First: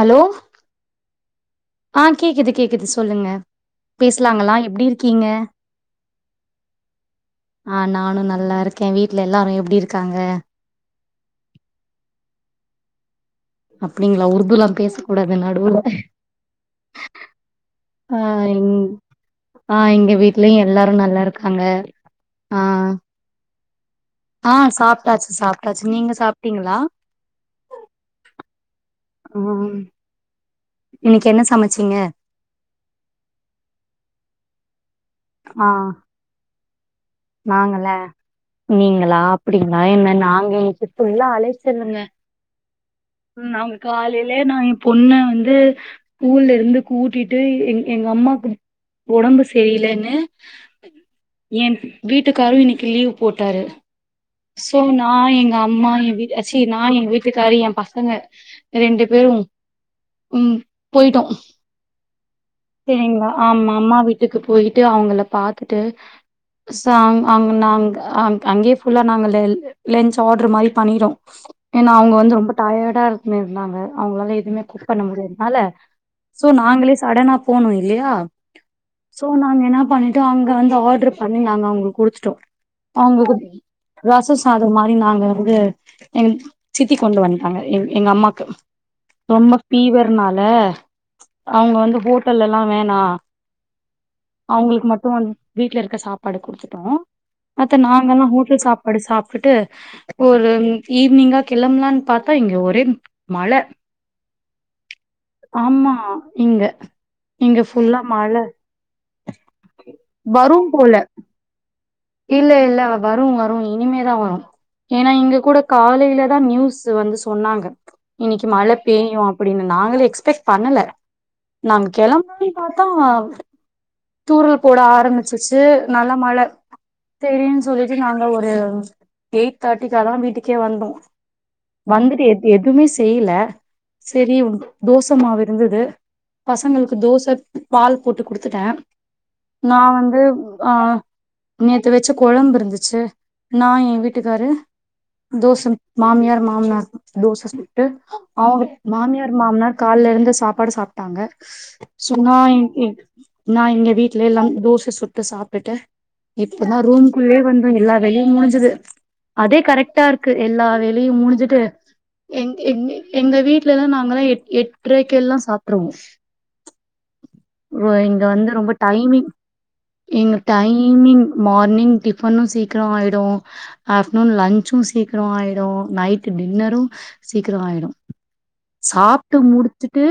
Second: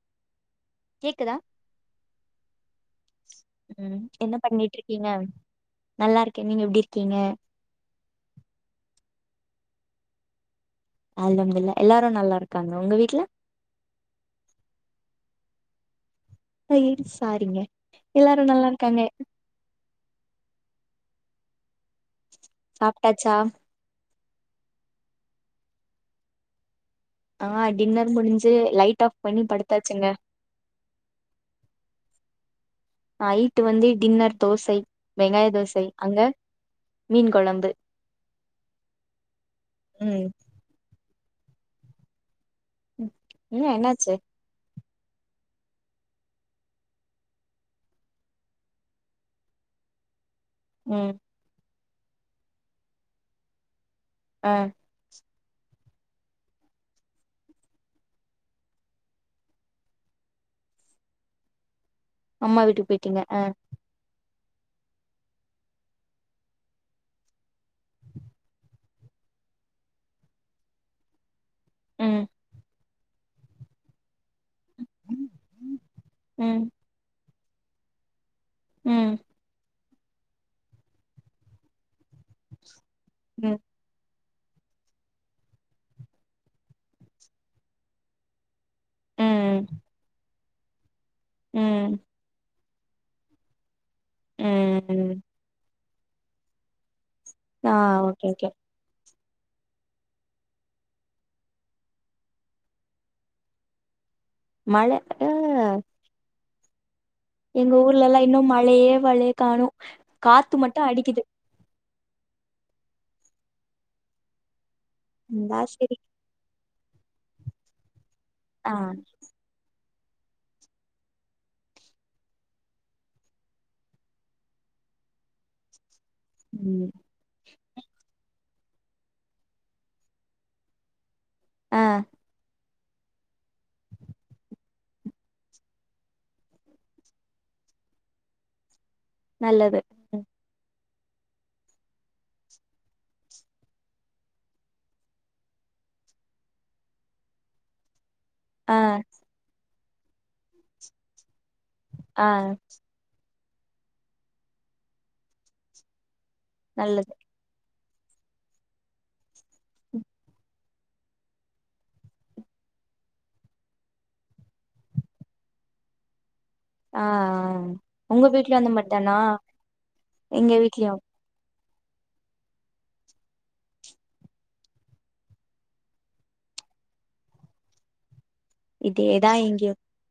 allow கேக்குதா ஆ கேக்குது கேக்குது சொல்லுங்க ம் பேஷ்லாங்ளா எப்டி இருக்கீங்க நல்லாருக்கே நீங்க எப்டி இருக்கீங்க ஆ நானு நல்லா இருக்கே வீட்ல எல்லாரு எப்டி இருக்காங்க [unintelligible] தில்ல எல்லாரு நல்லாருக்காங்க உங்க வீட்ல அப்டிங்களா உருதுலா பேச கூடாது நடுவுல [unintelligible] சாரிங்க ஆ எல்லாரு எங் நல்லாருக்காங்க ஆ எங்க வீட்லயு எல்லாரு நல்லா இருக்காங்க ஆ சாப்ட்டாச்சா ஆ சாப்ட்டாச்சு சாப்ட்டாச்சு நீங்க சாப்ட்டீங்களா ஆ டின்னர் முடிஞ்சு லைட் ஆஃப் பண்ணி ம் படுத்தாச்சுங்க இன்னைக்கு என்ன சமைச்சீங்க நைட் வந்து டின்னர் தோசை வெங்காய தோசை அங்க மீன் கொழம்பு நாங்கள நீங்களா அப்டிங்களா என்ன ம் நாங்க இன்னைக் ஃபுல்லா அலைச்சலுங்க ம் ஏன், அவுங்க என்னாச்சு காலைலே நா ஏன் பொண்ண வந்து ஸ்கூல்ல இருந்து கூட்டிட்டு எங் எங்க அம்மாக்கு ஒடம்பு செரிலன்னு ம் என் வீட்டுக்காரு இன்னைக்கு லீவ் போட்டாரு ஆ சோ நா எங்கம்மா எங் வீட் அச்சி நா எங்க வீட்டுக்காரு என் பசங்க ரெண்டு பேரு ம் போயிட்டோ அம்மா வீட்டுக்கு போயிட்டீங்க செரிங்லா ஆ ஆமா அம்மா வீட் வீட்டுக்கு போயிட்டு அவங்கள பாத்துட்டு சோ அங் அங் நாங் அங் அங்கே ஃபுல்லா நாங்க லெ லென்சு ஆட்ரு மாரி பண்ணிரோ ஏனா அவுங்க ம் வந்து ரொம்ப டயர்டா இருக்குன்னு இருந்தாங்க அவுங்ளால எதுமே குக்குபண்ண முடியதுனால சோ ம் நாங்களே சடனா போனு இல்லையா ம் அப்ப நாங்க என்ன பண்ணிட்டோ அங்க வந்து ஆர்டர் பண்ணி நாங்க அவங்களுக்கு குடுத்துட்டோ சோ ம் அவுங்களுக்கு ரச அத மாரி நாங்க வந்து எங் சித்தி கொண்டு வண்ட்டாங்க எங் எங்க அம்மாக்கு ரொம்ப ம் ஃபீவர்னால அவங்க ம் வந்து ஹோட்டல்ல எல்லா வேணா அவங்களுக்கு மட்டு வ ம் வீட்டு்ல இருக்க சாப்பாடு குடுத்துட்டோ ஆ மத்த ஓகே நாங்கல்லா ஓகே ஹோட்டல் சாப்பாடு சாப்பிட்டு ஒரு ஈவினிங்கா கெளம்பலான்னு பாத்தா இங்க ஒரே மழ மழ ஆ ஆமா இங்க இங்க எங்க ஃபுல்லா ஊர்ல எல்லா மழ இன்னு மழையே வழையே காணோ காத்து வரும் மட்டு போல அடிக்கிது இல்ல இல்ல வரு வரு இனிமேதா வரு ஏன்னா இங்க இந்தா கூட செரி காலைலதா நியூஸ் வந்து சொன்னாங்க இன்னக்கி மழ ஆ பெய்யு அப்டின்னு நாங்களே எக்ஸ்பெக்ட் பண்ணல நாங்க கெளம்பனுன்னு பாத்தா தூரல் போட ஆரம்பிச்சிருச்சி நல்ல மழ ம் செரின்னு சொல்லிட்டு நாங்க ஒரு எயிட் தேர்ட்டிக்காதா வீட்டுக்கே வந்தோ ஆ வந்துட்டு எ எதுவுமே செய்யல செரி தோச மாவு இருந்தது பசங்களுக்கு தோச பால் போட்டு குடுத்துட்டே நா நல்லது வந்து ம், ஆ நேத்து வச்ச கொழம்பு இருந்துச்சு நா ஏ வீட்டுக்காரு தோசம் மாமியார் மாமனார் தோச சு ட்டு அவங்க ஆ மாமியார் மாமனார் கால்ல இருந்த சாப்பாடு சாப்ட்டாங்க ஆ சுகுணா நா எங்க வீட்ல எல்லாம் தோச சுட்டு சாப்ட்டுட்டு இப்பதா நல்லது ரூம்க்குள்ளயே வந்து எல்லா வேலையு முடிஞ்சது அதே கரெக்ட்டா இருக்கு எல்லா வேலையு முடிஞ்சுட்டு எங் எங் எங்க வீட்ல எல்லா நாங்கல்லா எ எட்டரைக்கெல்லா சாப்ட்ருவோ ஆ ஆ வ இங்க உங்க வந்து வீட்லயு அந்த ரொம்ப மாரிதானா டைமிங் இங்க எங்க வீட்லயு டைமிங் மார்னிங் டிஃபன்னு சீக்கிரோ ஆயிடு ஆஃப்டர்நூன் லன்சு சீக்கிரோ ஆயிடு நைட் டின்னரு சீக்கிரோ ஆயிடு இதேதா சாப்ட்டு இங்கயு முடிச்சிட்டு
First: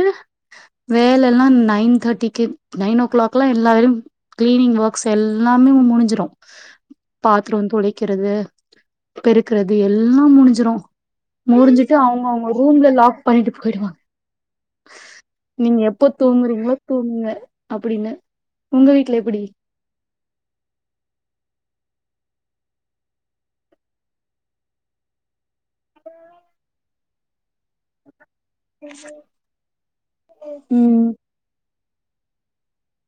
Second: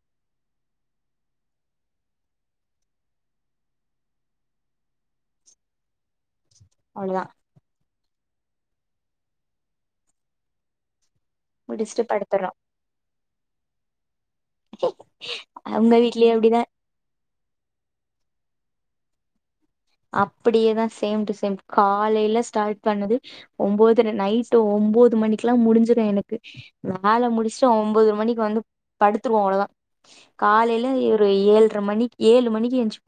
வேல எல்லா நயன் தேர்ட்டிக்கி நயன் ஓ கிளாக்ல்லா எல்லா வேலையு கிளீனிங் வொர்க்ஸ் எல்லாமே முடிஞ்சிரு அவ்ளோதா பாத்தரோ தொலைக்கிறது பெருக்குறது எல்லா முடிஞ்சிரு முடிஞ்சிட்டு முடிச்சுட்டு அவங்க அவங்க படுத்துறோ ரூம்ல லாக் பண்ணிட்டு போயிடுவாங்க நீங்க உங்க எப்ப வீட்லயு அப்டிதா தூங்குறீங்களோ தூங்குங்க அப்டின்னு உங்க வீட்டுல எப்டி அப்டியேதா சேம் டு சேம் காலையில ஸ்டார்ட் பண்ணது ஒம்போதர நைட் ஒம்போது மணிக்கு எல்லா முடிஞ்சுரு எனக்கு வேல முடிச்சிட்டா ஒன்போதர மணிக்கி வந்து படுத்துருவோ அவ்ளோதா காலையில ம் ஒரு ஏழரை மணிக் ஏழு மணிக்கு எந்திரிச்சு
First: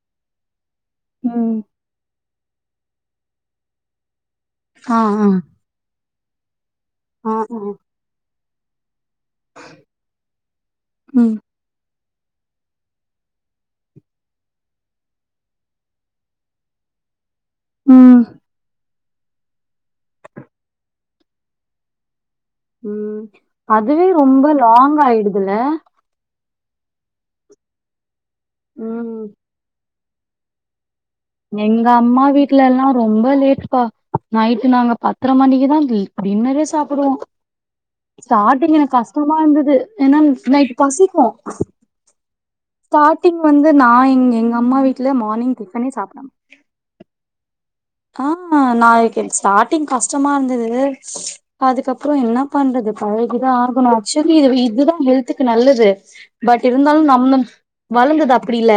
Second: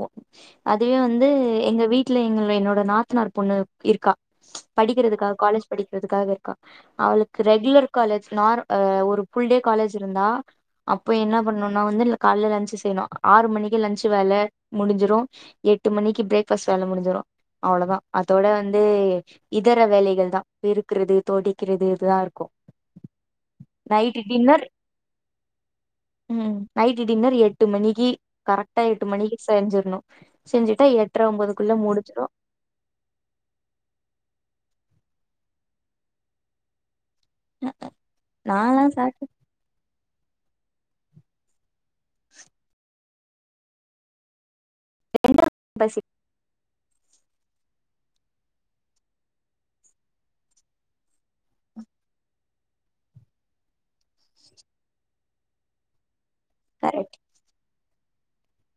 அதுவே வந்து ம் எங்க வீட்ல எங்க என்னோட நாத்தனார் பொண்ணு இருக்கா ஆ ஆ படிக்கிறதுக்காக காலேஜ் படிக்கிறதுக்காக இருக்கா ஆ அவளுக்கு ஆ ரெகுலர் காலேஜ் நார் ஒரு ஃபுல் டே காலேஜ் இருந்தா அப்ப ம் என்ன பண்ண ஒன்னொன்னா வந்து காலையில லஞ்ச் செய்யணு ஆறு மணிக்கே லஞ்சு வேலை முடிஞ்சிடும் எட்டு மணிக்கு பிரேக் ஃபர்ஸ்ட் வேல முடிஞ்சிடு அவ்ளோதா ம் அத்தோட வந்து இதர வேலைகள்தா பெருக்குறது தொடைக்குறது இதுதா இருக்கு ம் அதுவே நைட்டு ரொம்ப டின்னர் லாங் ஆயிடுதுல்ல ம் நைட்டு் டின்னர் எட்டு மணிக்கி கரெக்டா எட்டு ம் மணி செஞ்சிர்ணு செஞ்சிட்டா எ எங்க அம்மா வீட் வீட்ல எல்லா ரொம்ப லேட் பா நைட்டு நாங்க பத்தரை மணிக்குதா டின்னரே சாப்பிடுவோ ஸ்டார்டிங் நாலா எனக்கு சாப்ட்டு கஷ்டமா இருந்தது ஏனா நைட்டு பசிக்கு ஸ்டார்டிங வந்து நா இங் எங்க அம்மா வீட்ல மார்னிங் குக் பண்ணி பசி சாப் ஆ நாளைக்கி எனக் ஸ்டார்டிங் கஷ்டமா இருந்தது அதுக்கப்புற என்ன பண்றது பழகிதா ஆகணு ஆக்சுவலி இது இதுதா ஹெல்த்துக்கு நல்லது பட் இருந்தாலு கரெக்ட் நம்ம வளந்தது அப்படில்ல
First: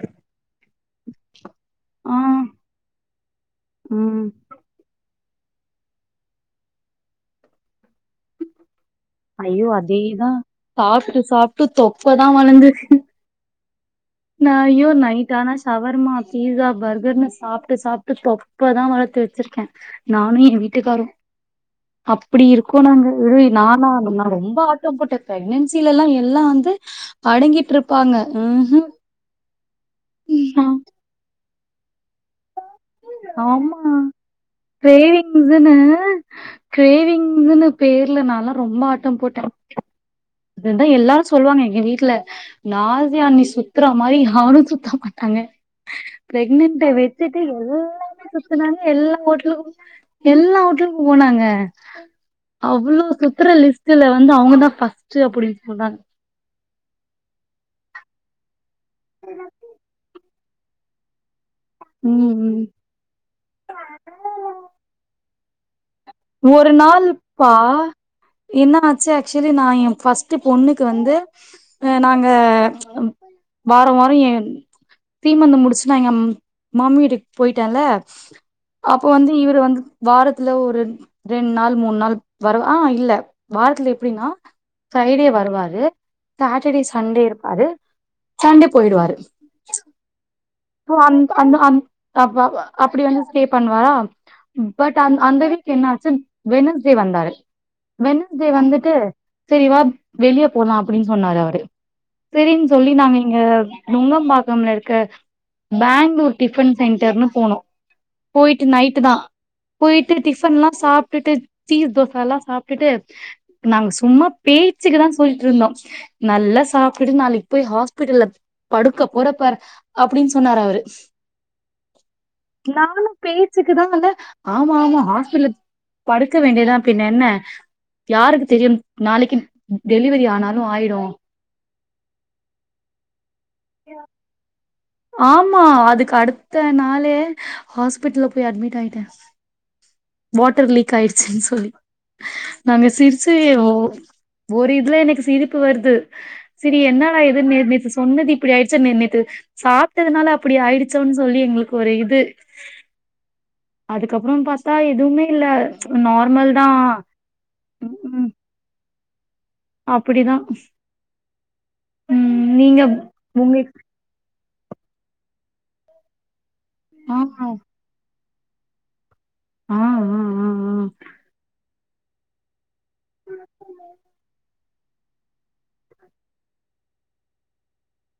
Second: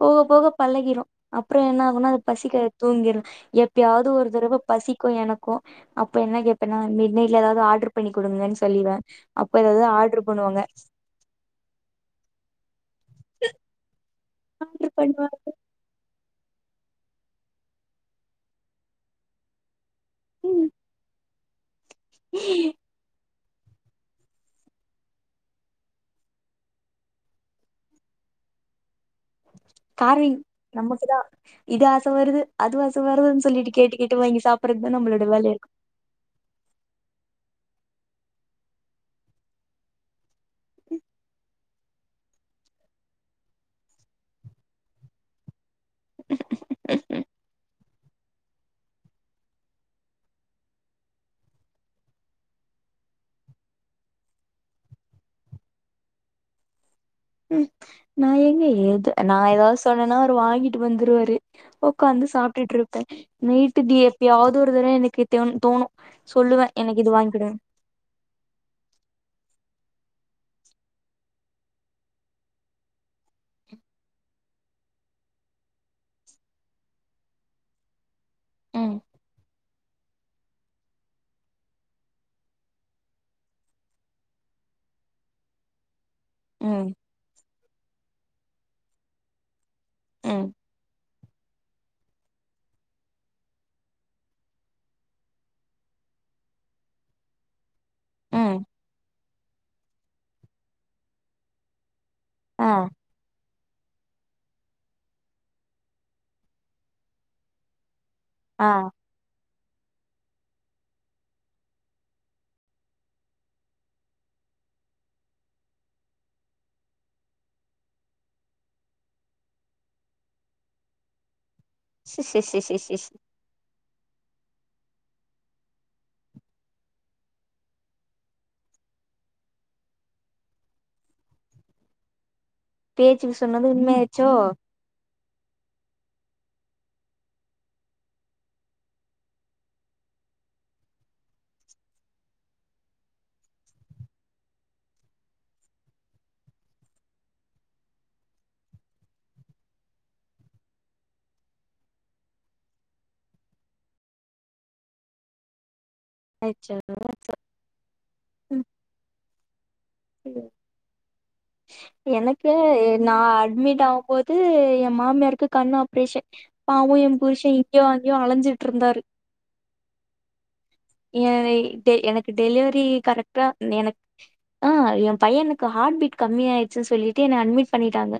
போக போக பழகிரு அப்புற என்ன ஆகுனா ஆ அது பசிக்காது தூங்கிறே எட் எப்பயாவது ம் ஒரு தரவ பசிக்கு எனக்கு அப்ப என்ன கேப்பேன்னா மிட்நைட்ல எதாவது ஆர்டர் பண்ணி குடுங்கன்னு சொல்லிருவே அப்ப ஐயோ ஏதாவது ஆர்டர் அதேதா பண்ணுவாங்க சாப்ட்டு சாப்ட்டு தொப்பதா வளந்து நா ஜயோ ஆர்டர் நைட் பண்ணுவாங்க ஆனா சவர்மா பீஸா பர்கர்னு சாப்ட்டு சாப்ட்டு தொப்பதா வளத்து வச்சிருக்கே நானும் எ வீட்டுக்காரு அப்டி இருக்கோ நாங்க நானா அனனா ரொம்ப ஆட்டம் போட்டே பிரெக்னன்சில எல்லா வந்து அடங்கிட்டு இருப்பாங்க ம்ஹு கார்விங் நமக்குதா இது ஆச வருது அது ஆச வருதுன்னு சொல்லிட்டு ஆமா கேட்டு கேட்டு வாங்கி சாப்பிடுறது தா நம்மளோட வேலை இருக்கு கிரேவிங்ன்னு பேர்ல நான்ல்லா ரொம்ப ஆட்டம் போட்டே அததா எல்லாரு சொல்லுவாங்க எங்க வீட்ல நாசியா அண்ணி சுத்துற மாரி யாரு சுத்த மாட்டாங்க ப்ரெக்னன்ட் இருக்கு எல்லாருமே சுத்துனாங்க எல்லா ஹோட்டலுக்கு எல்லா ஹோட்டலுக்கு போனாங்க அவ்ளோ சுத்துற லிஸ்ட்ல வந்து அவுங்க தா ஃபர்ஸ்ட்டு அப்டின் சொல்றாங்க ம் நா எங்க ஏது நா ஏதாவது சொன்னேன்னா அவரு வாங்கிட்டு வந்துருவாரு உக்காந்து ம் சாப்ட்டுட்டு ம் இருப்பே நைட்டுக்கு எப்பையாவது ஒரு தரம் எனக்கு தோணு சொல்லுவே ஒரு எனக்கு நாள் இது வாங்கிக்குடு பா என்ன ஆச்சி ஆக்சுவலி நா என் ஃபர்ஸ்ட்டு பொண்ணுக்கு வந்து நாங்க வார வார என் சீமந்தம் முடிச்சி நா எங்க மாம் வீட்டுக்கு போயிட்டேல்ல ம் அப்போ வந்து இவரு வந்து வாரத்துல ஒரு ரெண்டு நாள் மூணு நாள் வர ஆ இல்ல வாரத்துல எப்டின்னா ஃப்ரைடே வருவாரு சாட்டர்டே ம் சண்டே இருப்பாரு சண்டே போயிடுவாரு ம் அந் அந் அந்த அப்டி அப்படி வந்து ஸ்டே பண்ணுவாரா பட் அ அந்த வீக் என்ன ஆச்சி வென்ஸ்டே வந்தாரு வென்ஸ்டே ம் வந்துட்டு செரி வா வெளிய போலா அப்படின்னு சொன்னாரு அவரு சரின்னு ஆ சொல்லி நாங்க இங்க நுங்கம்பாக்கம்ல இருக்க பெங்களூர் டிஃபன் சென்டர்னு போனோ போயிட்டு ஆ நைட்டு தா போயிட்டு டிஃபன்ல்லா சாப்ட்டுட்டு சீஸ் தோசல்லா சாப்ட்டுட்டு நாங்க சும்மா பேச்சுக்குதா சொல்ட்டு இருந்தோ நல்லா சாப்ட்டுட்டு நாளைக்கி போய் ஹாஸ்பிட்டல்ல படுக்க போறப்பாரு அப்டின் சொன்னாரு அவரு சி சி சி சி சி நானு சி பேச்சிக்குதா ஆமா ஆமா ஹாஸ்பிட்டல் படுக்க வேண்டியதா பின்ன என்ன யாருக்கு தெரியு நாளைக்கி டெலிவரி ஆனாலு ஆய்டு பேச்சிக்கு சொன்னது உண்மை ஆயிச்சோ ஆமா அதுக்கு அடுத்த நாளே ஹாஸ்பிட்டல்ல போய் அட்மிட் ஆயிட்ட வாட்டர் லீக் ஆயிடுச்சுன் சொல்லி நாங்க சிரிச்சு யோ ஒரு இதுல எனக்கு சிரிப்பு வருது செரி என்னடா இதுன்னு நே நேத்து சொன்னது இப்டி ஆயிடுச்ச நேத்து சாப்ட்டதுனால அப்டி ஆயிடுச்சோன்னு சொல்லி எங்குளுக்கு ஒரு இது அதுக்கப்பறோ பாத்தா எதுமே இல்ல நார்மல் தா ஆச்சோ அப்பிடிதா எனக்கு நா உங்க அட்மிட் ஆவும்போது என் மாமியருக்கு கண் ஆப்ரேஷன் பாவு ஆ என் ஆ புருஷே இங்யு அங்யு அலஞ்சிட் இருந்தாரு ஆ ஆ ஆ ஆ ஏனே டெ எனக்கு டெலிவரி கரெக்டா எனக் ஆ ஏ பையனுக்கு ஹார்ட் பீட் கம்மி ஆயிச்சுனு சொல்லிட்டு என்ன அட்மிட் பண்ணிட்டாங்க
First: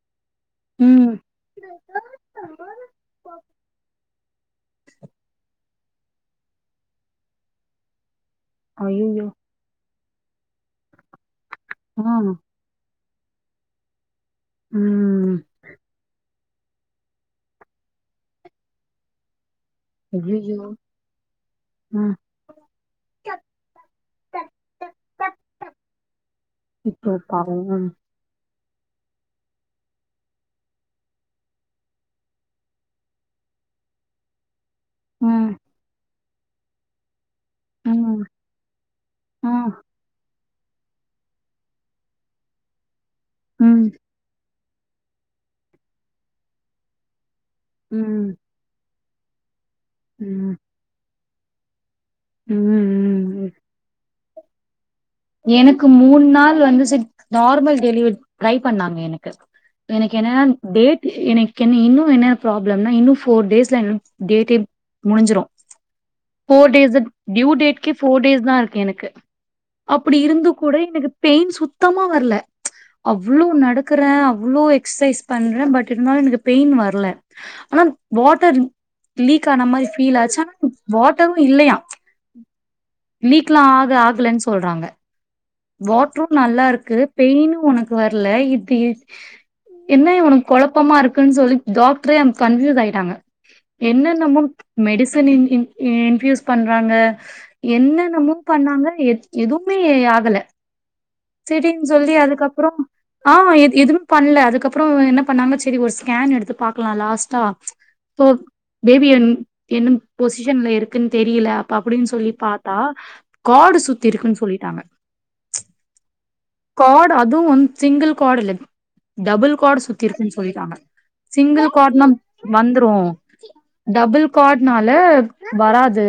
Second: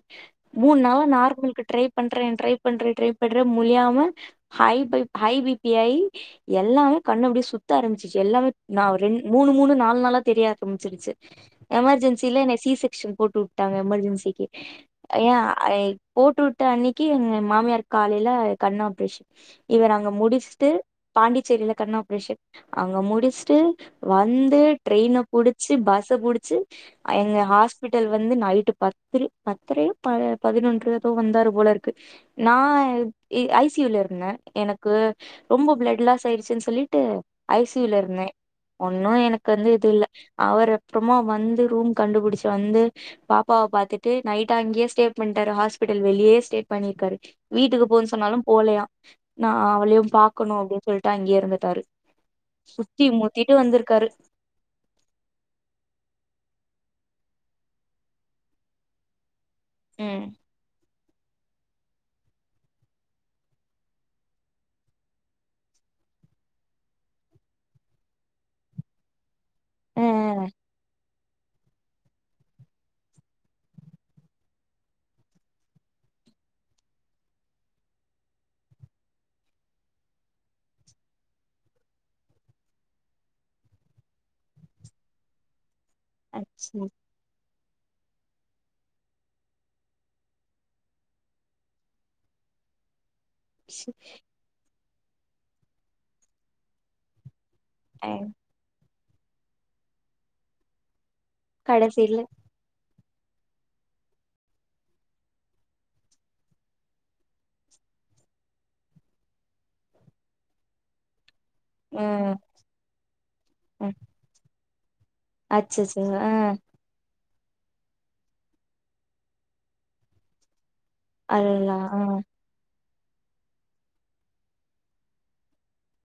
மூண் நாள் லா ம் நார்மலுக்கு ட்ரை பண்ற ட்ரை பண்ற ட்ரை பண்ற முடியாம ஹை பைப் ஹை பி பி ஆயி எல்லாமே கண்ணு அப்டியே சுத்த ஆரம்பிச்சிச்சு எல்லாமே நா ரெண் அய்யய்யோ மூணு மூணு நாலு நாளா தெரிய ஆரம்பிச்சிடுச்சு ஆ எமர்ஜென்சியில என்ன சீ செக் ஸ்ஷன் போட்டு வுட்டாங்க எமர்ஜென்சிக்கு ம் ஏன் ஐ போட்டு வுட் வுட்ட அன்னிக்கி எங்க மாமியார்க் காலையில கண்ணு ஆப்ரேஷன் இவுர் அங்க அய்யய்யோ முடிஷ்ட்டு பாண்டிச்சேரியில கண் ஆ ஆப்ரேஷன் அங்க முடிஷ்ட்டு வந்து ட்ரெயின்ன புடிச்சு பஸ்ச புடிச்சு இப்போ எங்க பாவோ ம் ஹாஸ்பிட்டல் வந்து நைட்டு பத்திரி பத்தரையோ பதினொன்றோ ஏதோ வந்தாரு போலருக்கு நா ஐ சி யூ ல இருந்த எனக்கு ரொம்ப பிளட் லாஸ் ஆயிருச்சுன் சொல்லிட்டு ஐ சி யூ ல இருந்த ம் ஒன்னு எனக்கு ஆ வந்து இது இல்ல அவர் அப்றமா வந்து ரூம் கண்டுபுடுச்சி வந்து பாப்பா வ ம் பாத்துட்டு நைட்டு அங்கயே ஸ்டே பண்ட்டாரு ஹாஸ்பிடல் வெளியே ஸ்டே பண்ணிருக்காரு வீட்டுக்கு போ ன் ம் சொன்னாலு போலயா நா அவளியு ம் பாக்கணு அப்டின் சொல்ட்டு அங்கயே இருந்துட்டாரு ம் முட்டி ம் மோத்திட்டு வந்துருக்காரு எனக்கு மூண் நாள் வந்து செரி நார்மல் டெலிவரிகு ட்டிரை பண்ணாங்க எனக்கு எனக்கு ம் என்னனா டேட் எனக்கு என்ன இன்னு என்ன ப்பிராப்ளம்னா இன்னு ஃபோர் டேஸ்ல டேட்டே முடிஞ்சிரு ஃபோர்டேஸ்சு டியு டேட்கே ஃபோர் டேஸ்தா இருக்கு எனக்கு ஆ அப்டி இருந்து கூட எனக்கு பெயின் சுத்தமா வர்ல அவ்ளோ நடக்கற அவ்ளோ எக்ஸ்சசைஸ் பண்ற பட் இருந்தாலு எனக்கு பெயின் வர்ல ஆனா வாட்டர் லீக் ஆன மாரி ஃபீல் ஆச்சு ஆனா வாட்டரு இல்லயா லீக்லா ஆக ஆகலன் சொல்றாங்க வாட்ரும் நல்லா அச்சோ இருக்கு பெயினு ஒனக்கு வர்ல இது என்ன உனக் கொலப்பமா இருக்குன் சொல்லி டாக்ட்ரே கன்ஃப்பியூஸ் ஆய்ட்டாங்க என்னென்னமோ மெடிசன் இன் இன் இன்ஃபியூஸ் பண்றாங்க ஆ என்னென்னமோ பண்ணாங்க எ எதுமே ஆகல செரின் சொல்லி கடைசில அதுக்கப்பறோ ஆமா எது-எதுமே பண்ல அதுக்கப்பறம் என்ன பண்ணாங்க செரி ஒரு ஸ்கேன் எடுத்து பாக்கலா லாஸ்ட்டா போ பேபி என் என்னும் பொசிஷன்ல இருக்குன் தெரியில அப்டின் சொல்லி ம் பாத்தா கார்டு ம் சுத்தி இருக்குன் சொல்லிட்டாங்க அச்சச்சோ ஆ கார்டு அதுவு வந்து சிங்கிள் கார்டு இல்ல டபுள் கார்ட் சுத்தி இருக்குன்னு சொல்லிட்டாங்க சிங்கிள் அதுல்லா ஆ கார்ட்னாம் வந்துரூ டபுள் கார்ட்னால வராது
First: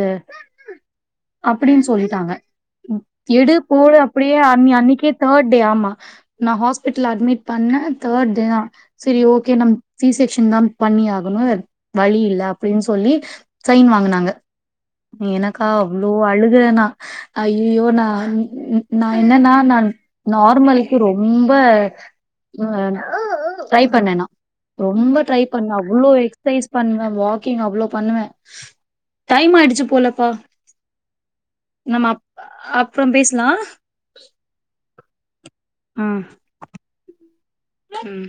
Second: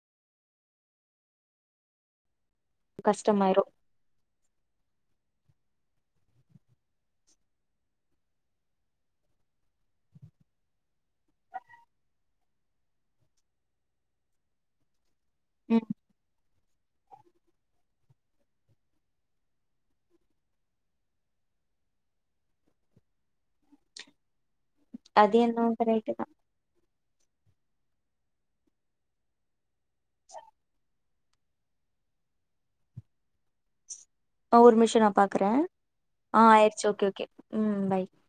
அப்படின்னு சொல்லிட்டாங்க எடு கஷ்டமாயிரு போடு அப்படியே அ அன்னக்கே தேர்ட் டே ஆமா நா ஹாஸ்பிடல் அட்மிட் பண்ண தேர்ட் டே தா சரி ஓகே நம் சீ செக்ஷ்ன் தா பண்ணியாகணு வழி இல்ல அப்படின்னு சொல்லி சைன் வாங்குனாங்க எனக்கா ம் அவ்ளோ அழு து நா அய்யய்யோ நா நா என்னன்னா நான் நார்மலுக்கு ரொம்ப ட்ரை பண்ண நா ரொம்ப அது ட்ரை பண்ண என்னவோ அவ்ளோ கரெக்ட் எக்ஸ் எக்கைஸ் பண்ணுவ வாக்கிங் அவ்ளோ பண்ணுவே டைம் ஆயிடுச்சு போலப்பா நம்மப் அப்றொ பேசலா ஆ ஒருமிஷ நா பாக்குற ஆ ஆ ஆயிருச்சு ஓகே ஓகே பாய் உம்